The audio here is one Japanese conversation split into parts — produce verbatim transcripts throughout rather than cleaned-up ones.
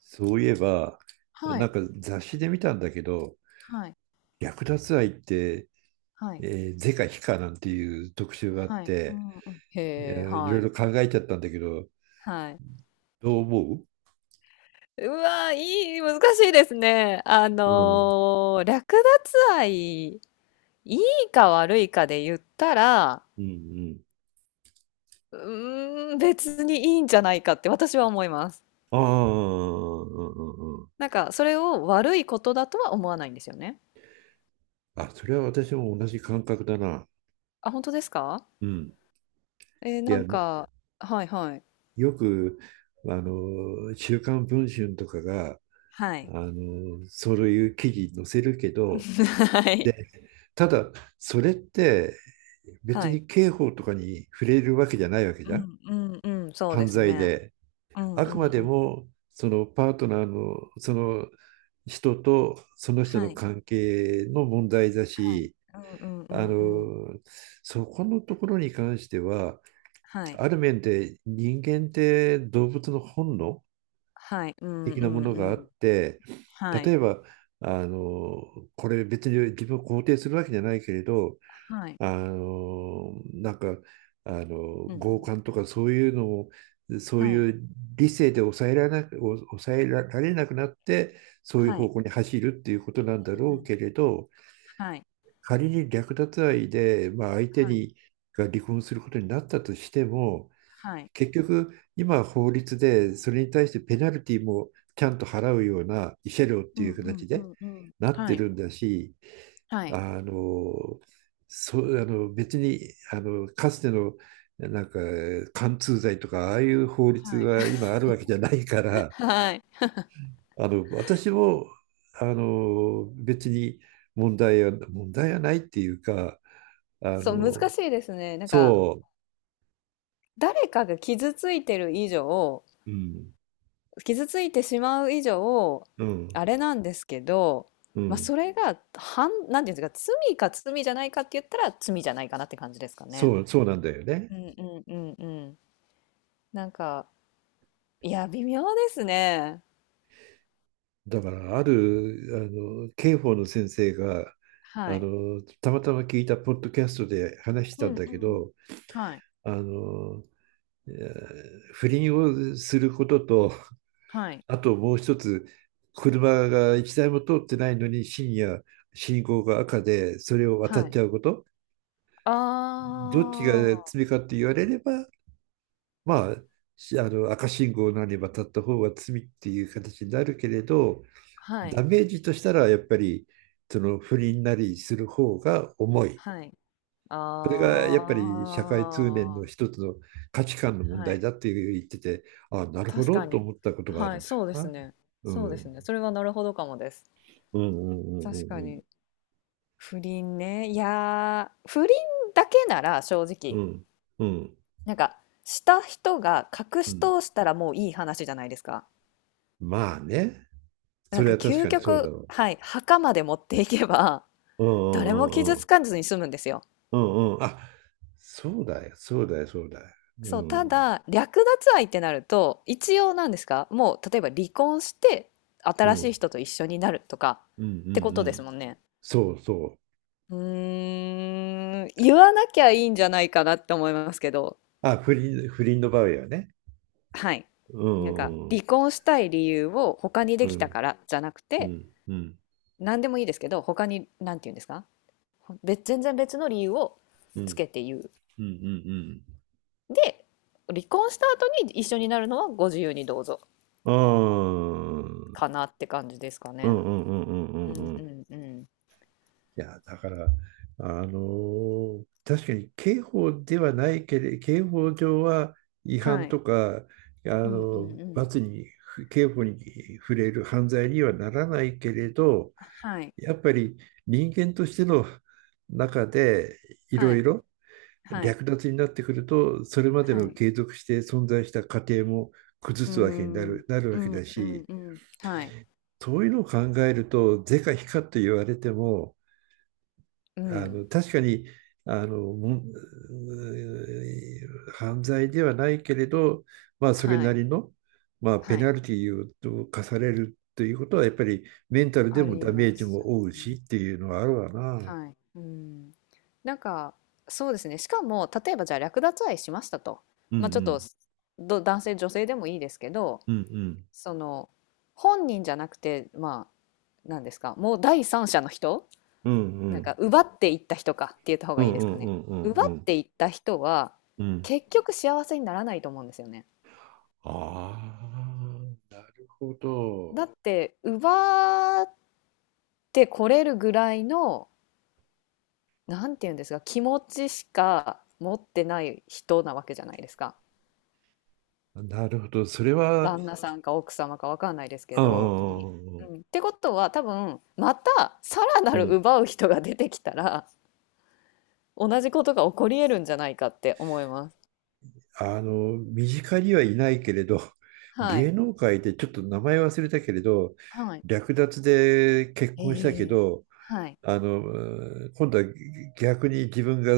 そういえば、はない、んか雑誌で見たんだけど、はい、略奪愛って、はい、えー、是か非かなんていう特集があっはい。うて、んうん。えへえ、ーいろはいい。ろ考えちゃったんだけど、はい。どう思うわ、いい、難しいですね。あううん。の、略奪愛、いいか悪いかで言ったら、うんうん。うーん、別にいいんじゃないかって私は思います。ああ、うんうんうん。なんか、それを悪いことだとは思わないんですよね。あ、それは私も同じ感覚だな。あ、本当ですか？うん。ええ、いなや、んかはいはい。よく、あの、週刊文春とかが、はい。あの、そういう記事載せるけど、はい。ただ、それって別はい。に刑法とかに触れるわけじゃないわけうじゃん。んうんうん、そうで犯す罪ね。で。うんあうくまんうでん。も、そのパートナーの、その人とその人のはい。関係の問題だはい。し、うんうんうあんの、うん。そこのところに関しては、はい。ある面で人間って動物の本能はい。うんう的なもんのがうあん。って、は例えい。ば、あの、これ別に自分を肯定するわけじゃないけれど、はい。あのなんかあのうんう強ん。姦とかそういうのをそうはい。いう理性で抑えられなく、抑えられなくなってそういうは方い。向に走るっていうことなんだうろんううん。けれど、はい。仮に略奪愛で、まあ、相手はい。にが離婚することになったとしても、はい。結局、今は法律で、それに対してペナルティもちゃんと払うような慰謝料っうてんいうう形んうでんうん。なっはてい。るんだし、はい。あの、そう、あの、別に、あの、かつての、なんか、貫通罪とか、ああいう法律はい。が今あるわけじゃないか ら、はい。あの、私も、あの、別に問題は、問題はないっていうか、あそう、難の、しいですね。なんか、そ誰かが傷ついてる以上、う、うん、傷ついてしまう以上、うん、あれなんですけど、うまあ、ん。それが、はん、なんていうんですか、罪か罪じゃないかって言ったら、罪じゃないかなって感じですかね。そう、そうなんだよね。うんうんうんうん。なんか、いや、微妙ですね。だから、ある、あの、刑法の先生が、はあい。の、たまたま聞いたポッドキャストで話しうたんんだうけん。ど、はい、あの、えー不倫をすることと、はい、あともう一つ、車が一台も通ってないのに深夜、信号が赤で、それを渡はっい。ちゃうこと、あどっちがあ、罪かって言われれば、まあ、しあの赤信号なり渡った方が罪っていう形になるけれど、はい、ダメージとしたらやっぱりその不倫なりする方が重い。はい。あそれがやっぱり社会通念あ、のは一つの価値観の問題い。だって言ってて、ああ、なるほ確どかとに。思ったことがあるはい、んだよそうですな。ね。うそうでん。うすんね。それはなるほどかもです。うん確かうんに。不倫ね。いやー、不倫だけなら正う直、んうん。うん。なんか、した人が隠うしん。通したらもういい話じゃないですか。まあね。なそんれかは確究かにそうだ極、ねわ。はい、墓まで持っていけばうんう誰もんうん傷うん。つかずに済むんですよ。うんうん。あ、そうだよ。そうだよ。そうだよ。うそう、たん。だ、略奪愛ってなると、一応なんですか、もう例えば離婚して、うん。新うしいん人と一緒になるとかうんうってことですん。もんね。そうそう。うーん、言わなきゃいいんじゃないかなって思いますけど、あ、不倫、不倫の場合はね。はい。うなんか、ん、うん、離婚したい理由を他にでうきたん、からじゃなくうて、ん、うん、何でもいいですけど、他に、なんて言うんですか、別、全然別の理由をうつん、けて言う。うん、うん、うん、で、離婚した後に一緒になるのはご自由にどうぞうん、うん、かなって感じですかうね。ん、うん、うん。うんううん、んうん。いや、だから、あのー確かに刑法ではないけれ、刑法上は違は反い。とか、あうんうのんうん。罰に、刑法に触れる犯罪にはならないけれど、はい、やっぱり人間としての中でいはろいい、ろ、はい、略奪になってくると、それまではのい。継続して存在した過程も崩うーすわけになん。る、なるわうけだんうんし、うん。はい。そういうのを考えると、是か非かと言われても、うあん。の確かにあの犯罪ではないけれど、まあ、それはない、りの、まあ、ペはい。ナルティーを課されるということは、やっぱりメンタルであもりダメまージすもよ負うね。しっていうのはあるわな。はい。うん。なんか、そうですね。しかも、例えばじゃあ略奪愛しましたと。うんうまあ、ちょっと、んど男性、女性でもいいですけど、うんうんその、本人じゃなくて、まあ、なんですか、もう第三者の人うんうなんかん奪っていった人かって言った方うがいいんでうすんかね。うんう奪っんていった人はうん、結局幸せにならないと思うんですよね。ああ、なるほだど。って奪ってこれるぐらいのなんて言うんですか気持ちしか持ってない人なわけじゃないですか。なるほど。それは、旦那さんか奥様かわかんないですうけど。んうん、ってことは多分またさらなうるん。奪う人が出てきたら同じことが起こり得るんじゃないかって思います。あの、身近にはいないけれど、は芸い。能界でちょっと名前忘れたけれど、はい。略奪で結え婚したけえど、はい。あの、うん、今度は逆に自分が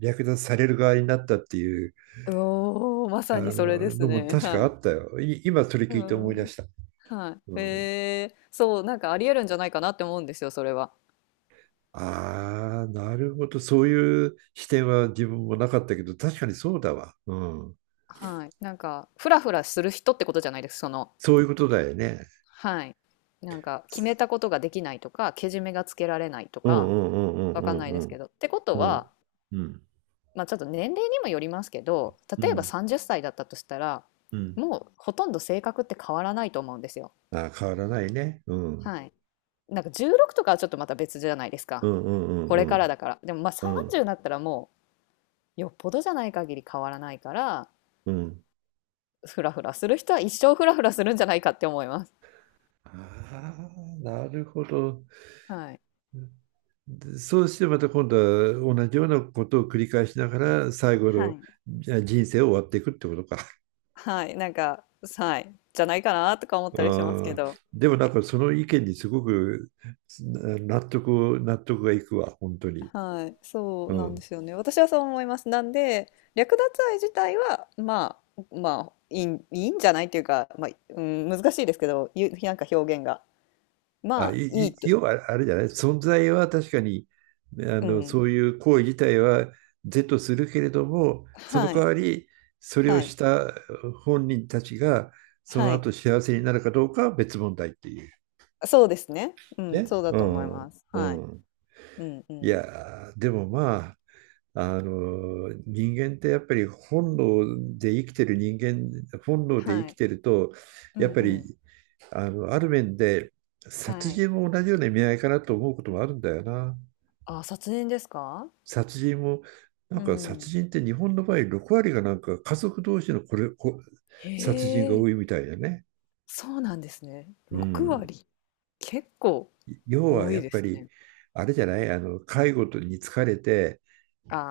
略奪される側になったっていう、おお、まあさにそれでの、すのもね。確かはあっい。たよ。い、今それう聞いて思い出ん。した。はうい。ん、えー、そう、なんかありえるんじゃないかなって思うんですよ、それは。ああ、なるほど。そういう視点は自分もなかったけど、確かにそうだわ。うん。はい。なんか、フラフラする人ってことじゃないです、そのそういうことだよね。はい。なんか、決めたことができないとか、けじめがつけられないとうんうか、んうんわうかんんないうですけんど。ってことうんは、うんま、ちょっと年齢にもよりますけど、うんう例えばん、さんじゅっさいだったとしたら、もうほとんど性格って変わらないと思うんですよ。ああ、変わらないね。うん。はい。なんかじゅうろくとかはちょっとまた別じゃないですうか。んうんこうれからんだから。でも、ま、あうんうんさんじゅうになったらもうよっぽどじゃない限り変わらないから、うん。フラフラする人は一生フラフラするんじゃないかって思います。ああ、なるほど。はい。で、そうしてまた今度は同じようなことを繰り返しながら最後はのい。じゃあ人生を終わっていくってことか。はい、なんか、はい、じゃないかなとか思ったりしますあけあ、ど。でもなんかその意見にすごく納得、納得がいくわ、本当に。はい、そううなんでん。すよね。私はそう思います。なんで、略奪愛自体は、まあ、まあ、いいん、いいんじゃないっていうか、まあ、うん、難しいですけど、ゆ、なんか表現が。あ、まあ、い、いい、いと、要はあれじゃない、存在は確かに、あうの、ん、そういう行為自体は是とするけれども、そのは代い、わり、それをはい、した本人たちが、そのはい。後幸せになるかどうかは別問題っていう。そうですね。うん、ね。そうだうと思いん。ます。うはい。ん。うん、ういん。やー、でもまあ、あの人間ってやっぱり本能で生きてる人間本能で生はきい。てると、うやっん、ぱうん。りあのある面で殺はい。人も同じような意味合いかなと思うこともあるんだよな。あ、卒年ですか？殺人も、なうんか殺ん。人って日本の場合ろく割がなんか家族同士のこれこへ殺人がえ、多いみたいだね。そうなんですね。うろくん、割、結構要は多やいっでぱすりね。あれじゃない、あの介護に疲れて、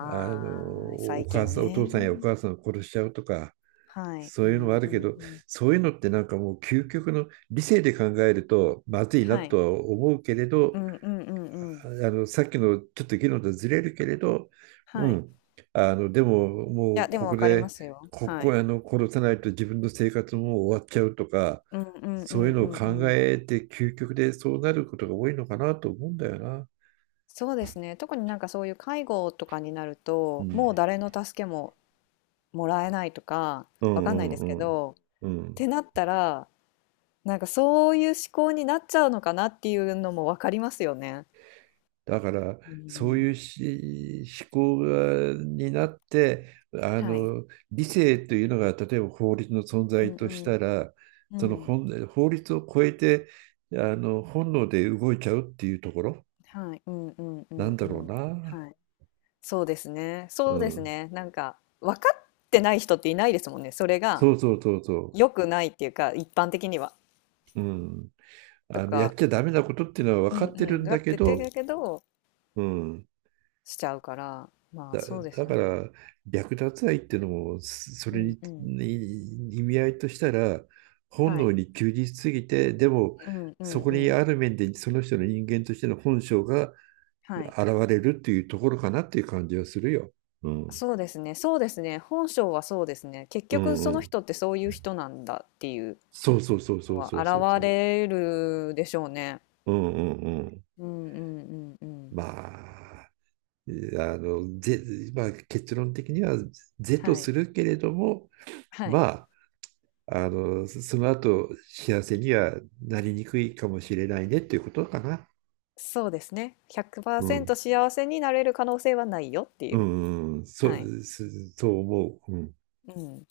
あのあ、お最母近さん、お父ね。さんやお母さんを殺しちゃうとか、はい。そうういうのはんあうるけんど、うん。そういうのってなんかもう究極の理性で考えるとまずいなはい。とは思うけれど、うんうんうんうあん。のさっきのちょっと議論とずれるけれど、うはい。ん、いあの、でももや、うでこもこ分かりまで、すよ。こはこい。あの殺さないと自分の生活も終わっちゃうとか、うんうんうそんういううのをんう考ん。えて究極でそうなることが多いのかなと思うんだよな。そうですね。特になんかそういう介護とかになるうと、ん、もう誰の助けももらえないとか、うわかんないですん、けうん、うん。ど、っうん、てなったらなんかそういう思考になっちゃうのかなっていうのもわかりますよね。だから、うそうん、いうし思考がになって、あはい。の理性というのが例えば法律の存う在んとうしたん。ら、うそのん。本法律を超えて、あの本能で動いちゃうっていうところはい。うんうんうなんんだうろうん。な、はい。そうですね。うそうですん、ね。なんか、分かってない人っていないですもんね。それがそうそうそうそ良くないっていうか、一般的には。う、うん、とあのやっか、ちゃダメなことっていうのはう分かんっうてるん。んだだっけててど、だけど、うん、しちゃうから、まあだ、そうですだよかね。ら略奪愛っていうのも、そそうれんにうん。に意味合いとしたら本は能い。に忠実すぎて、でもうんうそんこうにん。ある面でその人の人間としての本性がはい。現れるっていうところかなっていう感じはするよ。うん。そうですね、そうですね、本性はそうですね。結う局んうそのん。人ってそういう人なんだっていうそうそうそうのそうはそうそうそ現う。れるでしょうね。うんうんうん。うんうんうんうん。まあ、いや、あの、ぜ、まあ、結論的には是とはすい。るけれども、はい。まあ、あの、その後、幸せにはなりにくいかもしれないねっていうことかな。そうですね。うひゃくパーセントん。幸せになれる可能性はないよっていうう。ん、うん、そはい。う、す、そう思う。うん。うん。